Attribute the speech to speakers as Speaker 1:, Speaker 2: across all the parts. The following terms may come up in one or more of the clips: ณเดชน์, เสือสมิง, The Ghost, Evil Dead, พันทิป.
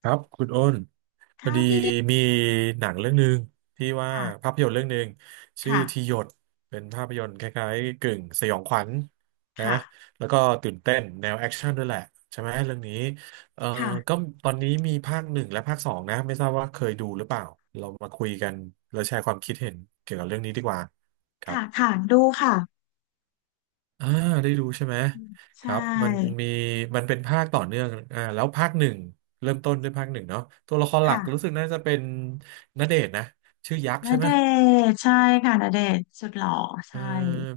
Speaker 1: ครับคุณโอ้นพอ
Speaker 2: ค่ะ
Speaker 1: ดี
Speaker 2: พี่ได้
Speaker 1: มีหนังเรื่องหนึ่งที่ว่า
Speaker 2: ค่ะ
Speaker 1: ภาพยนตร์เรื่องหนึ่งชื่อ
Speaker 2: ค่ะ
Speaker 1: ทีหยดเป็นภาพยนตร์คล้ายๆกึ่งสยองขวัญนะ
Speaker 2: ค่ะ
Speaker 1: แล้วก็ตื่นเต้นแนวแอคชั่นด้วยแหละใช่ไหมเรื่องนี้เอ่อ
Speaker 2: ค่ะ
Speaker 1: ก็ตอนนี้มีภาคหนึ่งและภาคสองนะไม่ทราบว่าเคยดูหรือเปล่าเรามาคุยกันแล้วแชร์ความคิดเห็นเกี่ยวกับเรื่องนี้ดีกว่าครับ
Speaker 2: ค่ะค่ะดูค่ะ
Speaker 1: อ่าได้ดูใช่ไหม
Speaker 2: ใช
Speaker 1: ครับมัน
Speaker 2: ่
Speaker 1: มีมันเป็นภาคต่อเนื่องแล้วภาคหนึ่งเริ่มต้นด้วยภาคหนึ่งเนาะตัวละครหลั
Speaker 2: ค่ะ
Speaker 1: กรู้สึกน่าจะเป็นณเดชน์นะชื่อยักษ์
Speaker 2: ณ
Speaker 1: ใช่ไห
Speaker 2: เด
Speaker 1: ม
Speaker 2: ชน์ใช่ค่ะณเดชน์สุดหล่อ
Speaker 1: เออ
Speaker 2: ใช่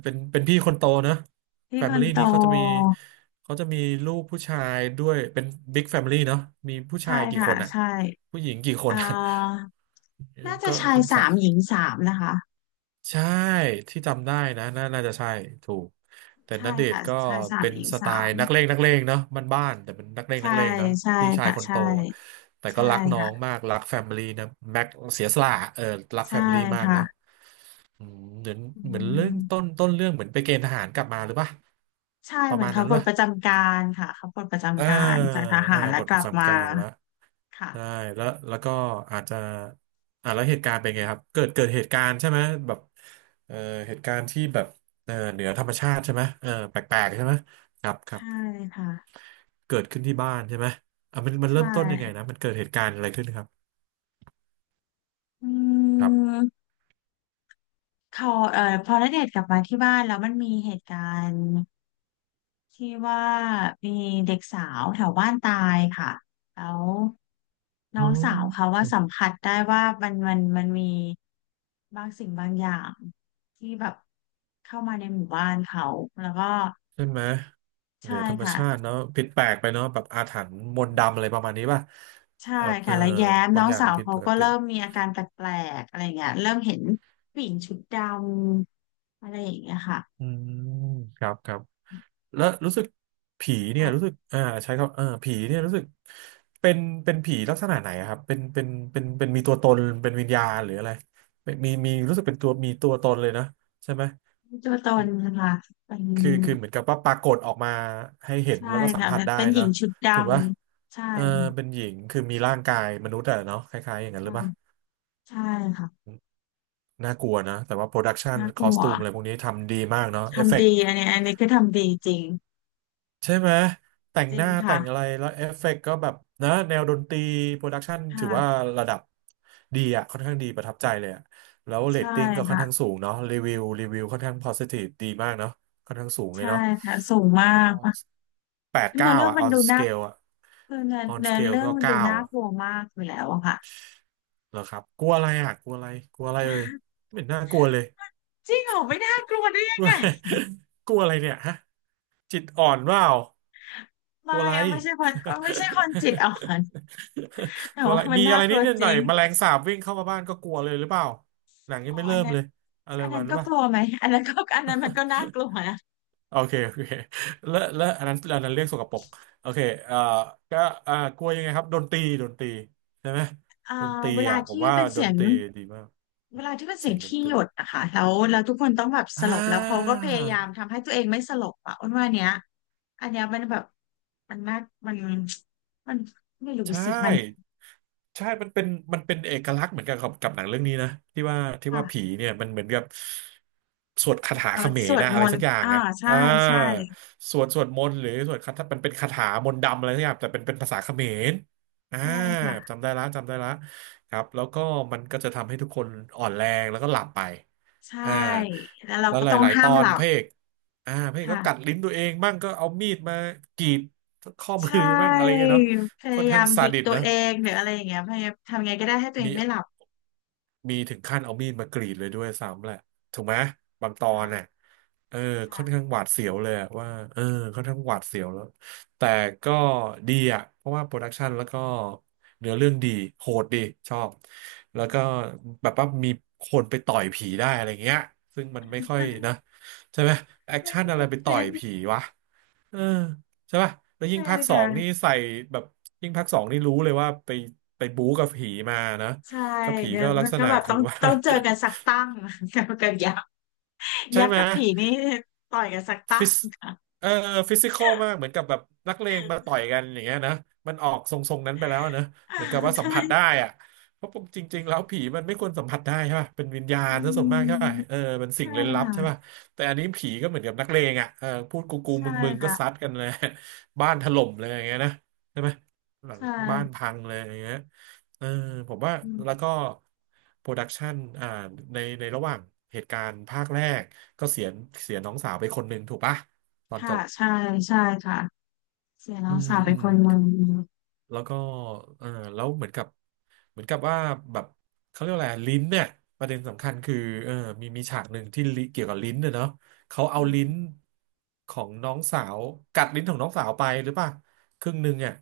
Speaker 1: เป็นพี่คนโตเนอะ
Speaker 2: พี่
Speaker 1: แฟ
Speaker 2: ค
Speaker 1: มิ
Speaker 2: น
Speaker 1: ลี่
Speaker 2: โต
Speaker 1: นี้เขาจะมีลูกผู้ชายด้วยเป็นบิ๊กแฟมิลี่เนาะมีผู้
Speaker 2: ใช่
Speaker 1: ชายกี่ค
Speaker 2: ค่ะ
Speaker 1: นอ่ะ
Speaker 2: ใช่
Speaker 1: ผู้หญิงกี่ค
Speaker 2: อ่
Speaker 1: นอะ
Speaker 2: าน่า จะ
Speaker 1: ก็
Speaker 2: ชาย
Speaker 1: ค่อนสั
Speaker 2: สา
Speaker 1: ก
Speaker 2: มหญิงสามนะคะ
Speaker 1: ใช่ที่จำได้นะน่าจะใช่ถูกแต่ณ
Speaker 2: ใช่
Speaker 1: เดช
Speaker 2: ค่ะ
Speaker 1: น์ก็
Speaker 2: ชายสาม
Speaker 1: เป็น
Speaker 2: หญิง
Speaker 1: สไต
Speaker 2: สาม
Speaker 1: ล์นักเลงเนาะมันบ้านๆแต่เป็นนักเลง
Speaker 2: ใช่
Speaker 1: นักเลงเนาะ
Speaker 2: ใช่
Speaker 1: พี่ชาย
Speaker 2: ค่ะ
Speaker 1: คนโต
Speaker 2: ใช่
Speaker 1: อะแต่
Speaker 2: ใช่
Speaker 1: ก็รักน้อง
Speaker 2: ค่ะ
Speaker 1: มากรักแฟมิลี่นะแม็กเสียสละเออรักแฟ
Speaker 2: ใช่
Speaker 1: มิลี่มาก
Speaker 2: ค่ะ
Speaker 1: เนาะอืมเหมือน
Speaker 2: อื
Speaker 1: เหมือนเรื่อง
Speaker 2: ม
Speaker 1: ต้นเรื่องเหมือนไปเกณฑ์ทหารกลับมาหรือปะ
Speaker 2: ใช่
Speaker 1: ประ
Speaker 2: เหมือ
Speaker 1: มา
Speaker 2: น
Speaker 1: ณ
Speaker 2: เขา
Speaker 1: นั้น
Speaker 2: ปลด
Speaker 1: วะ
Speaker 2: ประจำการค่ะเขาปลดประ
Speaker 1: อ่า
Speaker 2: จำการจากทหารแล้ว
Speaker 1: บท
Speaker 2: ก
Speaker 1: ป
Speaker 2: ลั
Speaker 1: ระ
Speaker 2: บมา
Speaker 1: จำการละ
Speaker 2: ค่ะ
Speaker 1: ได้แล้วแล้วก็อาจจะแล้วเหตุการณ์เป็นไงครับเกิดเหตุการณ์ใช่ไหมแบบเอ่อเหตุการณ์ที่แบบเหนือธรรมชาติใช่ไหมเออแปลกๆใช่ไหมครับครับ
Speaker 2: ใช่ค่ะ
Speaker 1: เกิดขึ้นที่บ้านใช่ไหมอ่ะมัน
Speaker 2: ใช่
Speaker 1: เริ่มต้นยังไงนะมันเกิดเหตุการณ์อะไรขึ้นครับ
Speaker 2: อื
Speaker 1: ครับ
Speaker 2: มเขาพอณเดชน์กลับมาที่บ้านแล้วมันมีเหตุการณ์ที่ว่ามีเด็กสาวแถวบ้านตายค่ะแล้วน้
Speaker 1: อ๋
Speaker 2: องสาวเขา
Speaker 1: อ
Speaker 2: ว่าสัมผัสได้ว่ามันมันมันมีบางสิ่งบางอย่างที่แบบเข้ามาในหมู่บ้านเขาแล้วก็
Speaker 1: ใช่ไหมเห
Speaker 2: ใช่
Speaker 1: นือธรรม
Speaker 2: ค่ะ
Speaker 1: ชาติเนาะผิดแปลกไปเนาะแบบอาถรรพ์มนต์ดำอะไรประมาณนี้ป่ะ
Speaker 2: ใช่
Speaker 1: แบบเอ
Speaker 2: ค่ะ
Speaker 1: อ
Speaker 2: แล้วแย้ม
Speaker 1: บา
Speaker 2: น้อ
Speaker 1: ง
Speaker 2: ง
Speaker 1: อย่าง
Speaker 2: สาว
Speaker 1: ผิด
Speaker 2: เขา
Speaker 1: ปก
Speaker 2: ก็
Speaker 1: ติ
Speaker 2: เริ่มมีอาการแปลกๆอะไรเงี้ยเริ่มเห็นผู้หญิงชุดดำอะไรอย่างเงี้ยค่ะ
Speaker 1: อืมครับครับ และรู้สึกผีเนี่ยรู้สึก
Speaker 2: ค่ะ
Speaker 1: ใช้คำเออผีเนี่ยรู้สึกเป็นเป็นผีลักษณะไหนอะครับเป็นมีตัวตนเป็นวิญญาณหรืออะไรเป็นมีรู้สึกเป็นตัวมีตัวตนเลยนะใช่ไหม
Speaker 2: ไม่มีตัวตนนะคะเป็น
Speaker 1: คือเหมือนกับว่าปรากฏออกมาให้เห็น
Speaker 2: ใช่
Speaker 1: แล้วก็สัม
Speaker 2: ค่ะ
Speaker 1: ผัส
Speaker 2: เป็น
Speaker 1: ได้
Speaker 2: เป็นหญิ
Speaker 1: นะ
Speaker 2: งชุดด
Speaker 1: ถูกปะ
Speaker 2: ำใช่
Speaker 1: เออเป็
Speaker 2: ค่ะ
Speaker 1: นหญิงคือมีร่างกายมนุษย์อะเนาะคล้ายๆอย่างนั้นห
Speaker 2: อื
Speaker 1: รือ
Speaker 2: ม
Speaker 1: ปะ
Speaker 2: ใช่ค่ะ
Speaker 1: น่ากลัวนะแต่ว่าโปรดักชัน
Speaker 2: น่า
Speaker 1: ค
Speaker 2: ก
Speaker 1: อ
Speaker 2: ลั
Speaker 1: ส
Speaker 2: ว
Speaker 1: ตูมอะไรพวกนี้ทำดีมากเนาะเอฟเฟ
Speaker 2: ทำ
Speaker 1: กต์
Speaker 2: ดีอันนี้อันนี้คือทำดีจริง
Speaker 1: ใช่ไหมแต่ง
Speaker 2: จริ
Speaker 1: ห
Speaker 2: ง
Speaker 1: น้าแต่งอะไร
Speaker 2: ค่ะ
Speaker 1: แล้วเอฟเฟกต์ก็แบบนะแนวดนตรีโปรดักชัน
Speaker 2: ค
Speaker 1: ถือว่า
Speaker 2: ่ะ
Speaker 1: ระดับดีอะค่อนข้างดีประทับใจเลยอะแล้วเรต
Speaker 2: ใช่
Speaker 1: ติ้งก็ค่อน
Speaker 2: ค่ะ
Speaker 1: ข้างสูงเนาะรีวิวค่อนข้าง positive ดีมากเนาะค่อนข้างสูงเลย
Speaker 2: ใช่
Speaker 1: เนาะ
Speaker 2: ค่ะสูงมาก
Speaker 1: on
Speaker 2: ค่ะ
Speaker 1: แปด
Speaker 2: เนื้อ
Speaker 1: เก้า
Speaker 2: เรื่อง
Speaker 1: อ่ะ
Speaker 2: มัน
Speaker 1: on
Speaker 2: ดูน่า
Speaker 1: scale อ่ะ
Speaker 2: คือเนื้อ
Speaker 1: on
Speaker 2: เนื้อ
Speaker 1: scale
Speaker 2: เรื่อง
Speaker 1: ก็
Speaker 2: มันดู
Speaker 1: เก้า
Speaker 2: น่า
Speaker 1: อ่ะ
Speaker 2: กลัวมากอยู่แล้วอะค่ะ
Speaker 1: เหรอครับกลัวอะไรอ่ะกลัวอะไรกลัวอะไรเลยไม่เห็นน่ากลัวเลย
Speaker 2: จริงเหรอไม่น่ากลัวได้ยังไง
Speaker 1: กลัวอะไรเนี่ยฮะจิตอ่อนเปล่า กลั
Speaker 2: ไม่
Speaker 1: วอะไร
Speaker 2: อะไม่ใช่คนก็ไม่ใช่คนจิตอ่อนแต่
Speaker 1: กลัวอะ
Speaker 2: ว่า
Speaker 1: ไร
Speaker 2: มัน
Speaker 1: มี
Speaker 2: น่า
Speaker 1: อะไร
Speaker 2: ก
Speaker 1: นิ
Speaker 2: ลั
Speaker 1: ด
Speaker 2: วจ
Speaker 1: หน่
Speaker 2: ริ
Speaker 1: อย
Speaker 2: ง
Speaker 1: แมลงสาบวิ่งเข้ามาบ้านก็กลัวเลยหรือเปล่า หนังยั
Speaker 2: อ๋
Speaker 1: ง
Speaker 2: อ
Speaker 1: ไม่
Speaker 2: อั
Speaker 1: เริ่
Speaker 2: น
Speaker 1: ม
Speaker 2: นั้น
Speaker 1: เลยอะไร
Speaker 2: อั
Speaker 1: ป
Speaker 2: น
Speaker 1: ระ
Speaker 2: นั้
Speaker 1: มา
Speaker 2: น
Speaker 1: ณนั้
Speaker 2: ก็
Speaker 1: น
Speaker 2: ก
Speaker 1: ป่ะ
Speaker 2: ลัวไหมอันนั้นก็อันนั้นมันก็น่ากลัวนะ
Speaker 1: โอเคโอเคแล้วอันนั้นอันนั้นเรียกสกปรกโอเคเอ่อก็กลัวยังไงครับดนตรีใช่ไหม
Speaker 2: อ่า
Speaker 1: ดนตรี
Speaker 2: เวลา
Speaker 1: อ่ะผม
Speaker 2: ที่
Speaker 1: ว่า
Speaker 2: เป็น
Speaker 1: ด
Speaker 2: เสีย
Speaker 1: น
Speaker 2: ง
Speaker 1: ตรีดีมาก
Speaker 2: เวลาที่เป็นเสี
Speaker 1: เสี
Speaker 2: ย
Speaker 1: ย
Speaker 2: ง
Speaker 1: งดน
Speaker 2: ที่
Speaker 1: ต
Speaker 2: ห
Speaker 1: รี
Speaker 2: ยดนะคะแล้วแล้วทุกคนต้องแบบส
Speaker 1: อ่
Speaker 2: ลบแล้วเขาก็พยายาม
Speaker 1: า
Speaker 2: ทำให้ตัวเองไม่สลบอ่ะอ้วนว่าเนี้ยอันเนี้ยมันแบบมันน่ามันมันไม่รู้
Speaker 1: ใช่
Speaker 2: สิมัน
Speaker 1: ใช่มันเป็นมันเป็นเอกลักษณ์เหมือนกันกับหนังเรื่องนี้นะที่ว่าผี
Speaker 2: ค่ะ
Speaker 1: เนี่ยมันเหมือนกับสวดคาถา
Speaker 2: เรา
Speaker 1: เขม
Speaker 2: ส
Speaker 1: ร
Speaker 2: วด
Speaker 1: นะ
Speaker 2: ม
Speaker 1: อะไร
Speaker 2: น
Speaker 1: สั
Speaker 2: ต์
Speaker 1: กอย่าง
Speaker 2: อ่า
Speaker 1: อ่ะ
Speaker 2: ใช่
Speaker 1: อ่า
Speaker 2: ใช่
Speaker 1: สวดมนต์หรือสวดคาถามันเป็นคาถามนต์ดำอะไรสักอย่างแต่เป็นภาษาเขมรอ่า
Speaker 2: ใช่ค่ะ
Speaker 1: จำได้ละจำได้ละครับแล้วก็มันก็จะทำให้ทุกคนอ่อนแรงแล้วก็หลับไป
Speaker 2: ใช่
Speaker 1: อ่า
Speaker 2: แล้วเรา
Speaker 1: แล้ว
Speaker 2: ก็
Speaker 1: ห
Speaker 2: ต้อง
Speaker 1: ลายๆ
Speaker 2: ห้า
Speaker 1: ตอ
Speaker 2: มห
Speaker 1: น
Speaker 2: ลั
Speaker 1: พ
Speaker 2: บ
Speaker 1: ระเอกพระเอกก็กัด
Speaker 2: ค่ะ
Speaker 1: ลิ้นตัวเองบ้างก็เอามีดมากรีดข้อ
Speaker 2: ใช
Speaker 1: มือบ้างอะไร
Speaker 2: ่
Speaker 1: เงี้ยเนาะ
Speaker 2: พ
Speaker 1: ค่อ
Speaker 2: ยา
Speaker 1: น
Speaker 2: ยา
Speaker 1: ข้าง
Speaker 2: มห
Speaker 1: ซา
Speaker 2: ยิก
Speaker 1: ดิส
Speaker 2: ตัว
Speaker 1: นะ
Speaker 2: เองหรืออะไรอย่างเงี้ยพยายามทำไงก็ได้ให้ตัวเอ
Speaker 1: มี
Speaker 2: งไม่หลับ
Speaker 1: มีถึงขั้นเอามีดมากรีดเลยด้วยซ้ำแหละถูกไหมบางตอนน่ะ
Speaker 2: ค่ะ
Speaker 1: เออค่อนข้า
Speaker 2: ค่ะ
Speaker 1: งหวาดเสียวเลยอะว่าเออค่อนข้างหวาดเสียวแล้วแต่ก็ดีอ่ะเพราะว่าโปรดักชันแล้วก็เนื้อเรื่องดีโหดดีชอบแล้วก็แบบว่ามีคนไปต่อยผีได้อะไรเงี้ยซึ่งมันไม่ค่อยนะใช่ไหมแอค
Speaker 2: มัน
Speaker 1: ชั่นอะ
Speaker 2: เป็
Speaker 1: ไร
Speaker 2: น
Speaker 1: ไป
Speaker 2: เซ
Speaker 1: ต่อย
Speaker 2: น
Speaker 1: ผีวะ เออใช่ป่ะแล้วยิ่
Speaker 2: ใช่
Speaker 1: งภาคสองนี่
Speaker 2: ค่ะ
Speaker 1: ใส่แบบยิ่งภาคสองนี่รู้เลยว่าไปบู๊กับผีมานะ
Speaker 2: ใช่
Speaker 1: ก็ผี
Speaker 2: แล้
Speaker 1: ก็ลัก
Speaker 2: ว
Speaker 1: ษ
Speaker 2: ก็
Speaker 1: ณะ
Speaker 2: แบบ
Speaker 1: คื
Speaker 2: ต้อ
Speaker 1: อ
Speaker 2: ง
Speaker 1: ว่า
Speaker 2: ต้องเจอกันสักตั้งกับกับยักษ์
Speaker 1: ใช่
Speaker 2: ยักษ์
Speaker 1: ไหม
Speaker 2: กับผีนี่ต่อยกันสักตั้
Speaker 1: ฟิ
Speaker 2: ง
Speaker 1: ส
Speaker 2: ค่ะ
Speaker 1: เอ่อฟิสิคอลมาก เหมือนกับแบบนักเลงมาต่อยกันอย่างเงี้ยนะมันออกทรงๆนั้นไปแล้วนะเหมือนกับว่าสั
Speaker 2: ใช่
Speaker 1: มผัสได้อะเพราะจริงๆแล้วผีมันไม่ควรสัมผัสได้ใช่ป่ะเป็นวิญญา
Speaker 2: อื
Speaker 1: ณซะส่วน
Speaker 2: ม
Speaker 1: มากใช่ป่ะเออเป็นสิ่
Speaker 2: ใช่
Speaker 1: งเร้นลับ
Speaker 2: ค่ะ
Speaker 1: ใช่ป่ะแต่อันนี้ผีก็เหมือนกับนักเลงอ่ะเออพูดกูกู
Speaker 2: ใช่
Speaker 1: มึงมึงก็ซัด
Speaker 2: ค่ะ
Speaker 1: กันเลย บ้านถล่มเลยอย่างเงี้ยนะใช่ไหมหลัง
Speaker 2: ใช่
Speaker 1: บ้านพังเลยอย่างเงี้ยเออผมว่า
Speaker 2: อื
Speaker 1: แล้วก็
Speaker 2: ม
Speaker 1: โปรดักชันอ่าในระหว่างเหตุการณ์ภาคแรก ก็เสียเสียน้องสาวไปคนหนึ่งถูกปะตอนจ
Speaker 2: ค่ะ
Speaker 1: บ
Speaker 2: ใช่ใช่ค่ะเสียแล้
Speaker 1: อื
Speaker 2: ว
Speaker 1: ม
Speaker 2: สาวเป็
Speaker 1: อื
Speaker 2: น
Speaker 1: ม
Speaker 2: คนมึน
Speaker 1: แล้วก็เออแล้วเหมือนกับเหมือนกับว่าแบบเขาเรียกว่าอะไรลิ้นเนี่ยประเด็นสำคัญคือเออมีฉากหนึ่งที่ลิเกี่ยวกับลิ้นเนี่ยเนาะเขา
Speaker 2: อื
Speaker 1: เอาลิ้น
Speaker 2: ม
Speaker 1: ของน้องสาวกัดลิ้นของน้องสาวไปหรือป่ะครึ่งหนึ่งอ่ะ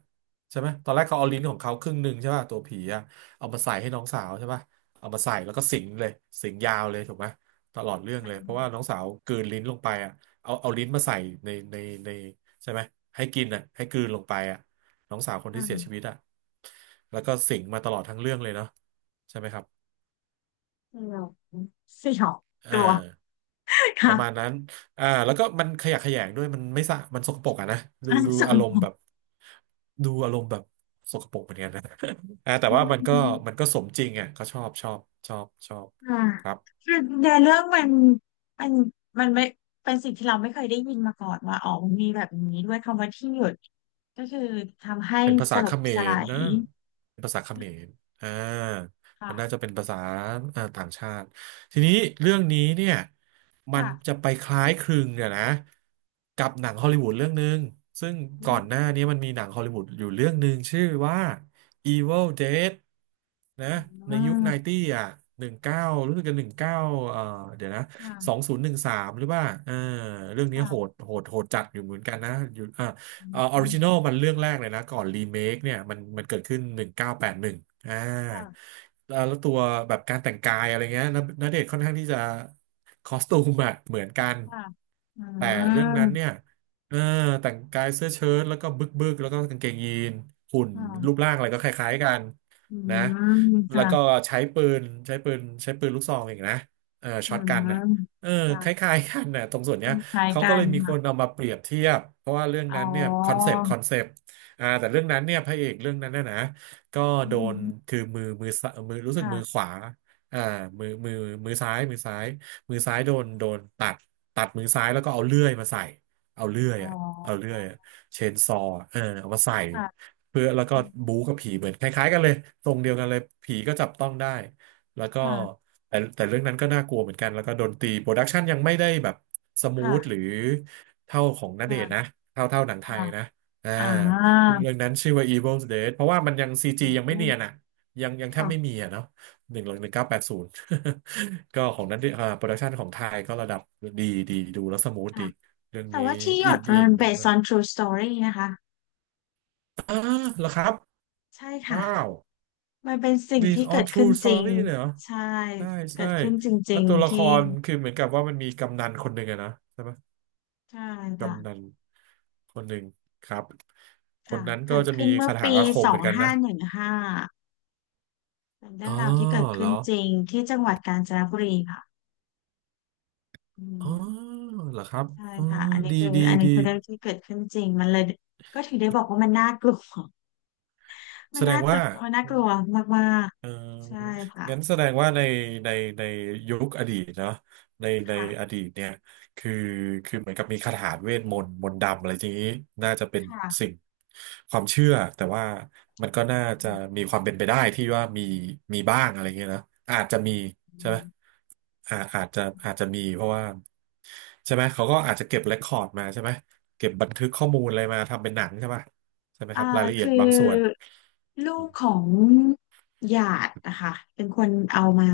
Speaker 1: ใช่ไหมตอนแรกเขาเอาลิ้นของเขาครึ่งหนึ่งใช่ป่ะตัวผีอ่ะเอามาใส่ให้น้องสาวใช่ป่ะเอามาใส่แล้วก็สิงเลยสิงยาวเลยถูกไหมตลอดเรื่อง
Speaker 2: อื
Speaker 1: เลยเพ
Speaker 2: ม
Speaker 1: ราะว่าน้องสาวกลืนลิ้นลงไปอ่ะเอาเอาลิ้นมาใส่ในในในใช่ไหมให้กินอ่ะให้กลืนลงไปอ่ะ น้องสาวคน
Speaker 2: อื
Speaker 1: ที่เสียชีวิต
Speaker 2: ม
Speaker 1: อะแล้วก็สิงมาตลอดทั้งเรื่องเลยเนาะใช่ไหมครับ
Speaker 2: สยองสยองก
Speaker 1: อ่า
Speaker 2: ลัว
Speaker 1: ประมาณ
Speaker 2: ค่ะ
Speaker 1: นั้นอ่าแล้วก็มันขยะแขยงด้วยมันไม่สะ มันสกปรกอะนะดู
Speaker 2: อันนั้น
Speaker 1: ดู
Speaker 2: ส
Speaker 1: อา
Speaker 2: กุล
Speaker 1: ร
Speaker 2: ท
Speaker 1: ม
Speaker 2: อ
Speaker 1: ณ์
Speaker 2: ง
Speaker 1: แบบดูอารมณ์แบบสกปรกเหมือนกันนะ อ่าแต่
Speaker 2: อื
Speaker 1: ว่ามันก็มัน
Speaker 2: ม
Speaker 1: ก็สมจริงอ่ะเขชอบชอบชอบชอบ
Speaker 2: ค่ะ
Speaker 1: ครับ
Speaker 2: คือในเรื่องมันมันมันไม่เป็นสิ่งที่เราไม่เคยได้ยินมาก่อนว่าอ๋อมันมีแบบนี้ด้วยคำว่าที่หยุดก็คือทำให้
Speaker 1: เป็นภา
Speaker 2: ส
Speaker 1: ษา
Speaker 2: ล
Speaker 1: เข
Speaker 2: บ
Speaker 1: ม
Speaker 2: สลา
Speaker 1: ร
Speaker 2: ย
Speaker 1: นะเป็นภาษาเขมรอ่ามันน่าจะ
Speaker 2: ค่ะ
Speaker 1: เป็นภาษาอ่าต่างชาติทีนี้เรื่องนี้เนี่ยมันจะ
Speaker 2: ค่ะ
Speaker 1: ไปคล้ายคลึงเนี่ยนะกับหนังฮอลลีวูดเรื่องหนึ่งซึ่ง
Speaker 2: อื
Speaker 1: ก่อ
Speaker 2: ม
Speaker 1: นหน้านี้มันมีหนังฮอลลีวูดอยู่เรื่องหนึ่งชื่อว่า Evil Dead
Speaker 2: อื
Speaker 1: นะในยุค
Speaker 2: ม
Speaker 1: 90อ่ะหนึ่งเก้ารู้สึกจะ19เก้าเอ่อเดี๋ยวนะ
Speaker 2: ค่ะ
Speaker 1: 2013หนึ่งสามหรือว่าเออเรื่องนี้โหด
Speaker 2: ค่ะ
Speaker 1: โหดโหดจัดอยู่เหมือนกันนะอยู่ เอ่อออ
Speaker 2: อื
Speaker 1: ริ
Speaker 2: ม
Speaker 1: จินอลมันเรื่องแรกเลยนะก่อนรีเมคเนี่ยมันเกิดขึ้น1981อ่า
Speaker 2: ค่ะ
Speaker 1: แล้วตัวแบบการแต่งกายอะไรเงี้ยณณเดชน์ค่อนข้างที่จะคอสตูมอะเหมือนกัน
Speaker 2: ค่ะอื
Speaker 1: แต่เรื่องนั้นเนี่ย
Speaker 2: ม
Speaker 1: เออแต่งกายเสื้อเชิ้ตแล้วก็บึกบึกแล้วก็กางเกงยีนหุ่นรูป
Speaker 2: ค่ะ
Speaker 1: ร่างอะไรก็คล้ายๆกัน
Speaker 2: อื
Speaker 1: นะ
Speaker 2: ม
Speaker 1: แล้
Speaker 2: ค่ะ
Speaker 1: วก็ใช้ปืนลูกซองอีกนะเออ
Speaker 2: อื
Speaker 1: ช็อตกันอ่ะ
Speaker 2: ม
Speaker 1: เออค
Speaker 2: ค่ะ
Speaker 1: ล้ายๆกันน่ะตรงส่วนเนี้ย
Speaker 2: คล้าย
Speaker 1: เขา
Speaker 2: ๆ
Speaker 1: ก็
Speaker 2: กั
Speaker 1: เล
Speaker 2: น
Speaker 1: ยมีค
Speaker 2: ค่ะ
Speaker 1: นเอามาเปรียบเทียบเพราะว่าเรื่อง
Speaker 2: อ๋
Speaker 1: นั้นเนี่ยคอน
Speaker 2: อ
Speaker 1: เซปต์คอนเซปต์อ่าแต่เรื่องนั้นเนี่ยพระเอกเรื่องนั้นน่ะนะก็
Speaker 2: อื
Speaker 1: โดน
Speaker 2: ม
Speaker 1: คือมือมือซ้ายมือรู้สึก
Speaker 2: ค่ะ
Speaker 1: มือขวาอ่ามือมือมือซ้ายมือซ้ายมือซ้ายโดนตัดตัดมือซ้ายแล้วก็เอาเลื่อยมาใส่เอาเลื่อย
Speaker 2: อ๋อ
Speaker 1: อะเอาเลื่อยอเชนซอว์เออเอามาใส่
Speaker 2: ค่ะ
Speaker 1: เพื่อแล้วก็บู๊กับผีเหมือนคล้ายๆกันเลยตรงเดียวกันเลยผีก็จับต้องได้แล้วก็
Speaker 2: ค่ะ
Speaker 1: แต่เรื่องนั้นก็น่ากลัวเหมือนกันแล้วก็ดนตรีโปรดักชันยังไม่ได้แบบสมูทห
Speaker 2: ค่ะ
Speaker 1: รือเท่าของณเดชน์นะ
Speaker 2: ค่ะ
Speaker 1: เท่าเท่าหนังไท
Speaker 2: ค่ะ
Speaker 1: ยนะอ่า
Speaker 2: อ่า
Speaker 1: เรื่องนั้นชื่อว่า Evil Dead เพราะว่ามันยังซี
Speaker 2: อื
Speaker 1: จียังไม่เนียน
Speaker 2: ม
Speaker 1: อ่ะยังแทบ
Speaker 2: ค่ะ
Speaker 1: ไม่มีอ่ะเนาะ1980 ก็ของนั้นอ่าโปรดักชันของไทยก็ระดับดีดีดูแล้วสมูทดี
Speaker 2: ค่ะ
Speaker 1: เรื่อง
Speaker 2: แต่
Speaker 1: นี้
Speaker 2: ว่าที่หย
Speaker 1: อิ
Speaker 2: ด
Speaker 1: นอิ
Speaker 2: มั
Speaker 1: น
Speaker 2: น
Speaker 1: ด้วย
Speaker 2: based
Speaker 1: ว่า
Speaker 2: on true story นะคะ
Speaker 1: อ้าเหรอครับ
Speaker 2: ใช่ค่ะ
Speaker 1: ว้าว
Speaker 2: มันเป็นสิ่งที่
Speaker 1: based
Speaker 2: เกิ
Speaker 1: on
Speaker 2: ดขึ้น
Speaker 1: true
Speaker 2: จริง
Speaker 1: story เลยเหรอ
Speaker 2: ใช่
Speaker 1: ใช่
Speaker 2: เกิ
Speaker 1: ใช่
Speaker 2: ดขึ้นจ
Speaker 1: แล้
Speaker 2: ริ
Speaker 1: ว
Speaker 2: ง
Speaker 1: ตัว
Speaker 2: ๆ
Speaker 1: ละค
Speaker 2: ที่
Speaker 1: รคือเหมือนกับว่ามันมีกำนันคนหนึ่งอะนะใช่ไหม
Speaker 2: ใช่ค่ะ
Speaker 1: กำนันคนหนึ่งครับคน
Speaker 2: ค่ะ
Speaker 1: นั้นก็
Speaker 2: เกิด
Speaker 1: จะ
Speaker 2: ขึ้
Speaker 1: มี
Speaker 2: นเมื่อ
Speaker 1: คาถา
Speaker 2: ปี
Speaker 1: อาค
Speaker 2: ส
Speaker 1: มเห
Speaker 2: อ
Speaker 1: มื
Speaker 2: ง
Speaker 1: อนกัน
Speaker 2: ห้า
Speaker 1: นะ
Speaker 2: หนึ่งห้าเป็นเรื่
Speaker 1: อ๋
Speaker 2: อ
Speaker 1: อ
Speaker 2: งราวที่เกิด
Speaker 1: เหร
Speaker 2: ขึ้
Speaker 1: อ
Speaker 2: นจริงที่จังหวัดกาญจนบุรีค่ะอื
Speaker 1: อ๋อ
Speaker 2: ม
Speaker 1: เหรอครับ
Speaker 2: ใช่
Speaker 1: อ๋อ
Speaker 2: ค่ะ อันนี้
Speaker 1: ดี
Speaker 2: คือ
Speaker 1: ดี
Speaker 2: อันนี้
Speaker 1: ดี
Speaker 2: คือเรื่องที่เกิดขึ้นจริง มันเลยก็ถึงได้บอกว่ามันน่ากลัว มั
Speaker 1: แส
Speaker 2: น
Speaker 1: ด
Speaker 2: น่า
Speaker 1: ง
Speaker 2: ตร
Speaker 1: ว่า
Speaker 2: มันน่ากลัวมาก
Speaker 1: เอ
Speaker 2: ๆใช่
Speaker 1: อ
Speaker 2: ค่ะ
Speaker 1: งั้นแสดงว่าในในในยุคอดีตเนาะในใน
Speaker 2: ค่ะ
Speaker 1: อดีตเนี่ยคือคือเหมือนกับมีคาถาเวทมนต์มนต์ดำอะไรทีนี้น่าจะเป็นสิ่
Speaker 2: ค่ะ
Speaker 1: งความเชื่อ แต่ว่ามันก็น่าจะมีความเป็นไปได้ที่ว่ามีมีบ้างอะไรเงี้ยนะอาจจะมี
Speaker 2: อื
Speaker 1: ใช่ไหม
Speaker 2: ม
Speaker 1: อาจอาจจะมีเพราะว่าใช่ไหมเขาก็อาจจะเก็บเรคคอร์ดมาใช่ไหมเก็บบันทึกข้อมูลอะไรมาทำเป็นหนังใช่ปะใช่ไหม
Speaker 2: อ่า
Speaker 1: ครับรายละเอีย
Speaker 2: คื
Speaker 1: ด
Speaker 2: อ
Speaker 1: บางส่วน
Speaker 2: ลูกของหยาดนะคะเป็นคนเอามา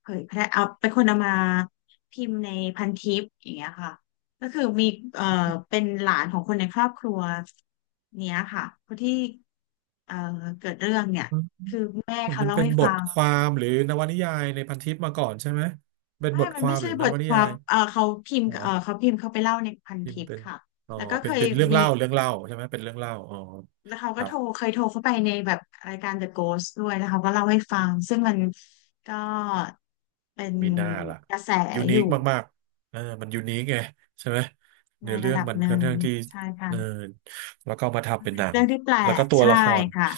Speaker 2: เผยแพร่เอาเป็นคนเอามาพิมพ์ในพันทิปอย่างเงี้ยค่ะก็คือมีเอ่อเป็นหลานของคนในครอบครัวเนี้ยค่ะคนที่เอ่อเกิดเรื่องเนี่ยคือแม่เขา
Speaker 1: มัน
Speaker 2: เล่า
Speaker 1: เป็น
Speaker 2: ให้
Speaker 1: บ
Speaker 2: ฟั
Speaker 1: ท
Speaker 2: ง
Speaker 1: ความหรือนวนิยายในพันทิปมาก่อนใช่ไหมเป็น
Speaker 2: ไม่
Speaker 1: บท
Speaker 2: มั
Speaker 1: ค
Speaker 2: น
Speaker 1: วา
Speaker 2: ไม่
Speaker 1: มห
Speaker 2: ใช่
Speaker 1: รือน
Speaker 2: บท
Speaker 1: วนิ
Speaker 2: ค
Speaker 1: ยา
Speaker 2: วาม
Speaker 1: ย
Speaker 2: เออเขาพิม
Speaker 1: เห
Speaker 2: พ์
Speaker 1: รอ
Speaker 2: เออเขาพิมพ์เขาไปเล่าในพัน
Speaker 1: พิม
Speaker 2: ทิ
Speaker 1: พ์
Speaker 2: ป
Speaker 1: เป็น
Speaker 2: ค่ะ
Speaker 1: อ๋อ
Speaker 2: แล้วก็เค
Speaker 1: เป็น
Speaker 2: ย
Speaker 1: เป็นเรื่อง
Speaker 2: มี
Speaker 1: เล่าเรื่องเล่าใช่ไหมเป็นเรื่องเล่าอ๋อ
Speaker 2: แล้วเขา
Speaker 1: ค
Speaker 2: ก็
Speaker 1: รั
Speaker 2: โท
Speaker 1: บ
Speaker 2: รเคยโทรเข้าไปในแบบรายการ The Ghost ด้วยแล้วเขาก็เล่าให้ฟังซึ่งมันก็เป็น
Speaker 1: มีหน้าล่ะ
Speaker 2: กระแส
Speaker 1: ยู
Speaker 2: อ
Speaker 1: นิค
Speaker 2: ยู่
Speaker 1: มากๆเออมันยูนิคไงใช่ไหม
Speaker 2: ใน
Speaker 1: เนื้อเรื่
Speaker 2: ระ
Speaker 1: อง
Speaker 2: ดับ
Speaker 1: มัน
Speaker 2: ห
Speaker 1: ค่
Speaker 2: นึ่
Speaker 1: อน
Speaker 2: ง
Speaker 1: ข้างที่
Speaker 2: ใช่
Speaker 1: เออ
Speaker 2: ค่ะ
Speaker 1: แล้วก็เอามา
Speaker 2: มั
Speaker 1: ทำ
Speaker 2: น
Speaker 1: เป็น
Speaker 2: เป็
Speaker 1: ห
Speaker 2: น
Speaker 1: นัง
Speaker 2: เรื่องที่แปล
Speaker 1: แล้วก็
Speaker 2: ก
Speaker 1: ตัวละ
Speaker 2: ใช่
Speaker 1: คร
Speaker 2: ค่ะ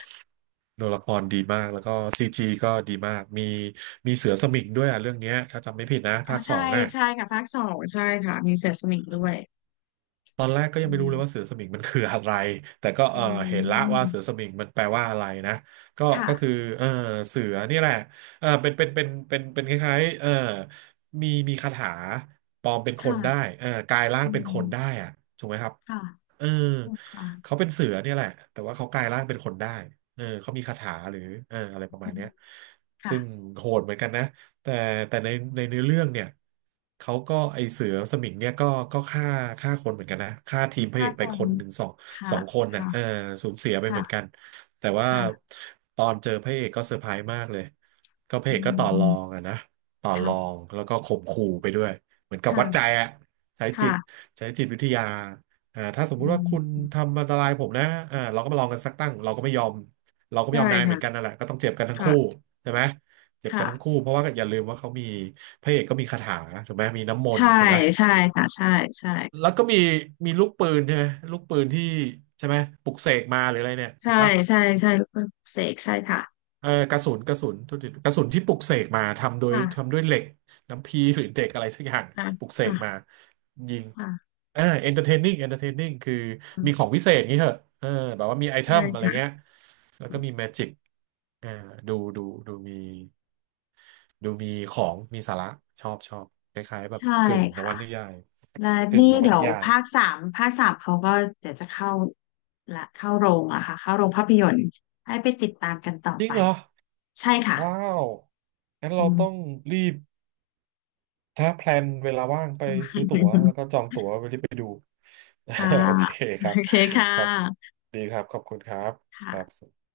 Speaker 1: ตัวละครดีมากแล้วก็ซีจีก็ดีมากมีเสือสมิงด้วยอ่ะเรื่องเนี้ยถ้าจำไม่ผิดนะ
Speaker 2: อ๋อ
Speaker 1: ภาคส
Speaker 2: ใช่
Speaker 1: องอ่ะ
Speaker 2: ใช่ค่ะภาคสองใช่ค่ะมีเสือสมิงด้วย
Speaker 1: ตอนแรกก็ยั
Speaker 2: อื
Speaker 1: งไม่รู้
Speaker 2: ม
Speaker 1: เลยว่าเสือสมิงมันคืออะไร แต่ก็
Speaker 2: อื
Speaker 1: เออเห็นละว่าเสือ
Speaker 2: ม
Speaker 1: สมิงมันแปลว่าอะไรนะ ก็
Speaker 2: ค่ะ
Speaker 1: ก็คือเออเสือนี่แหละเออเป็นคล้ายๆเออมีคาถาปลอมเป็นคนได้
Speaker 2: ค่ะ
Speaker 1: เออกลายร่าง
Speaker 2: อื
Speaker 1: เป็นคนได้
Speaker 2: ม
Speaker 1: อะถูกไหมครับ
Speaker 2: ค่ะ
Speaker 1: เออ
Speaker 2: ค่ะ
Speaker 1: เขาเป็นเสือเนี่ยแหละแต่ว่าเขากลายร่างเป็นคนได้เออเขามีคาถาหรือเอออะไรประ
Speaker 2: อื
Speaker 1: มาณ
Speaker 2: ม
Speaker 1: เนี้ย
Speaker 2: ค่ะ
Speaker 1: ซึ่งโหดเหมือนกันนะแต่แต่ในเนื้อเรื่องเนี่ยเขาก็ไอเสือสมิงเนี่ยก็ฆ่าฆ่าคนเหมือนกันนะฆ่าทีมพระเอ
Speaker 2: ค่ะ
Speaker 1: กไป
Speaker 2: ก่อ
Speaker 1: ค
Speaker 2: น
Speaker 1: นหนึ่งสองส
Speaker 2: ค่ะ
Speaker 1: องคนน่ะ
Speaker 2: ค่ะ
Speaker 1: เออสูญเสียไปเหมือนกัน
Speaker 2: ค่ะ
Speaker 1: แต่ว่า
Speaker 2: ค่ะ
Speaker 1: ตอนเจอพระเอกก็เซอร์ไพรส์มากเลยก็พระ
Speaker 2: อื
Speaker 1: เอกก็ต่อรอง
Speaker 2: ม
Speaker 1: อะนะต่อรอง
Speaker 2: ค่ะ
Speaker 1: แล้วก็ข่มขู่ไปด้วยเหมือนกับวัดใจ
Speaker 2: ค่ะ
Speaker 1: อะใช้จิต
Speaker 2: ค่ะ
Speaker 1: ใช้จิตวิทยา อ่าถ้าสมมุ
Speaker 2: อื
Speaker 1: ติว่าคุณ
Speaker 2: ม
Speaker 1: ทำอันตรายผมนะอ่าเราก็มาลองกันสักตั้งเราก็ไม่ยอมเราก็ไม่
Speaker 2: ใช่
Speaker 1: ยอมนายเหมื
Speaker 2: ค่ะ
Speaker 1: อนกันนั่นแหละก็ต้องเจ็บกันทั้ง
Speaker 2: ค่ะ
Speaker 1: คู่ใช่ไหมเจ็บกั
Speaker 2: ค่ะ
Speaker 1: นทั้งคู่เพราะว่าอย่าลืมว่าเขามีพระเอกก็มีคาถาถูกไหมมีน้ำมน
Speaker 2: ใช่
Speaker 1: ต์ถูกไหม
Speaker 2: ใช่ค่ะใช่ใช่
Speaker 1: แล้วก็มีลูกปืนใช่ไหมลูกปืนที่ใช่ไหมปลุกเสกมาหรืออะไรเนี่ยถู
Speaker 2: ใช่
Speaker 1: กปะ
Speaker 2: ใช่ใช่แล้วก็เสกใช่ค่ะ
Speaker 1: เออกระสุนกระสุนโทกทีกระสุนที่ปลุกเสกมาทำโดย
Speaker 2: ค่ะ
Speaker 1: ทำด้วยเหล็กน้ำพีหรือเด็กอะไรสักอย่าง
Speaker 2: ค่ะ
Speaker 1: ปลุกเสกมา
Speaker 2: ค่ะ
Speaker 1: ยิง
Speaker 2: ค่ะ
Speaker 1: เออ e อนเตอร์เทนนิงเอนเตอร์เทนนิงคือ
Speaker 2: อืม
Speaker 1: มีของวิเศษงี้เหอะเออแบบว่ามีไอเท
Speaker 2: ใช่
Speaker 1: มอะไร
Speaker 2: ค่ะ
Speaker 1: เงี้ยแล้วก็มีแมจิกเออดูดูดูมีดูมีของมีสาระชอบชอบคล้ายๆแบบ
Speaker 2: ใช่
Speaker 1: กึ่งนว
Speaker 2: ค่ะ
Speaker 1: นิยาย
Speaker 2: และ
Speaker 1: กึ่ง
Speaker 2: นี่
Speaker 1: นว
Speaker 2: เดี๋ย
Speaker 1: นิ
Speaker 2: ว
Speaker 1: ยาย
Speaker 2: ภาคสามภาคสามเขาก็เดี๋ยวจะเข้าละเข้าโรงอะค่ะเข้าโรงภาพยนตร์ให้ไปติดตามกันต่อ
Speaker 1: จริ
Speaker 2: ไป
Speaker 1: งเหรอ
Speaker 2: ใช่ค่ะ
Speaker 1: ว้าวงั้น
Speaker 2: อื
Speaker 1: เราต้อง
Speaker 2: ม
Speaker 1: รีบ ถ้าแพลนเวลาว่างไปซื้อตั๋วแล้วก็จองตั๋วไปที่ไปดู
Speaker 2: ค่ะ
Speaker 1: โอเค
Speaker 2: โอ
Speaker 1: ครับ
Speaker 2: เคค่ะ
Speaker 1: ครับดีครับขอบคุณครับครั
Speaker 2: ค่ะ
Speaker 1: บ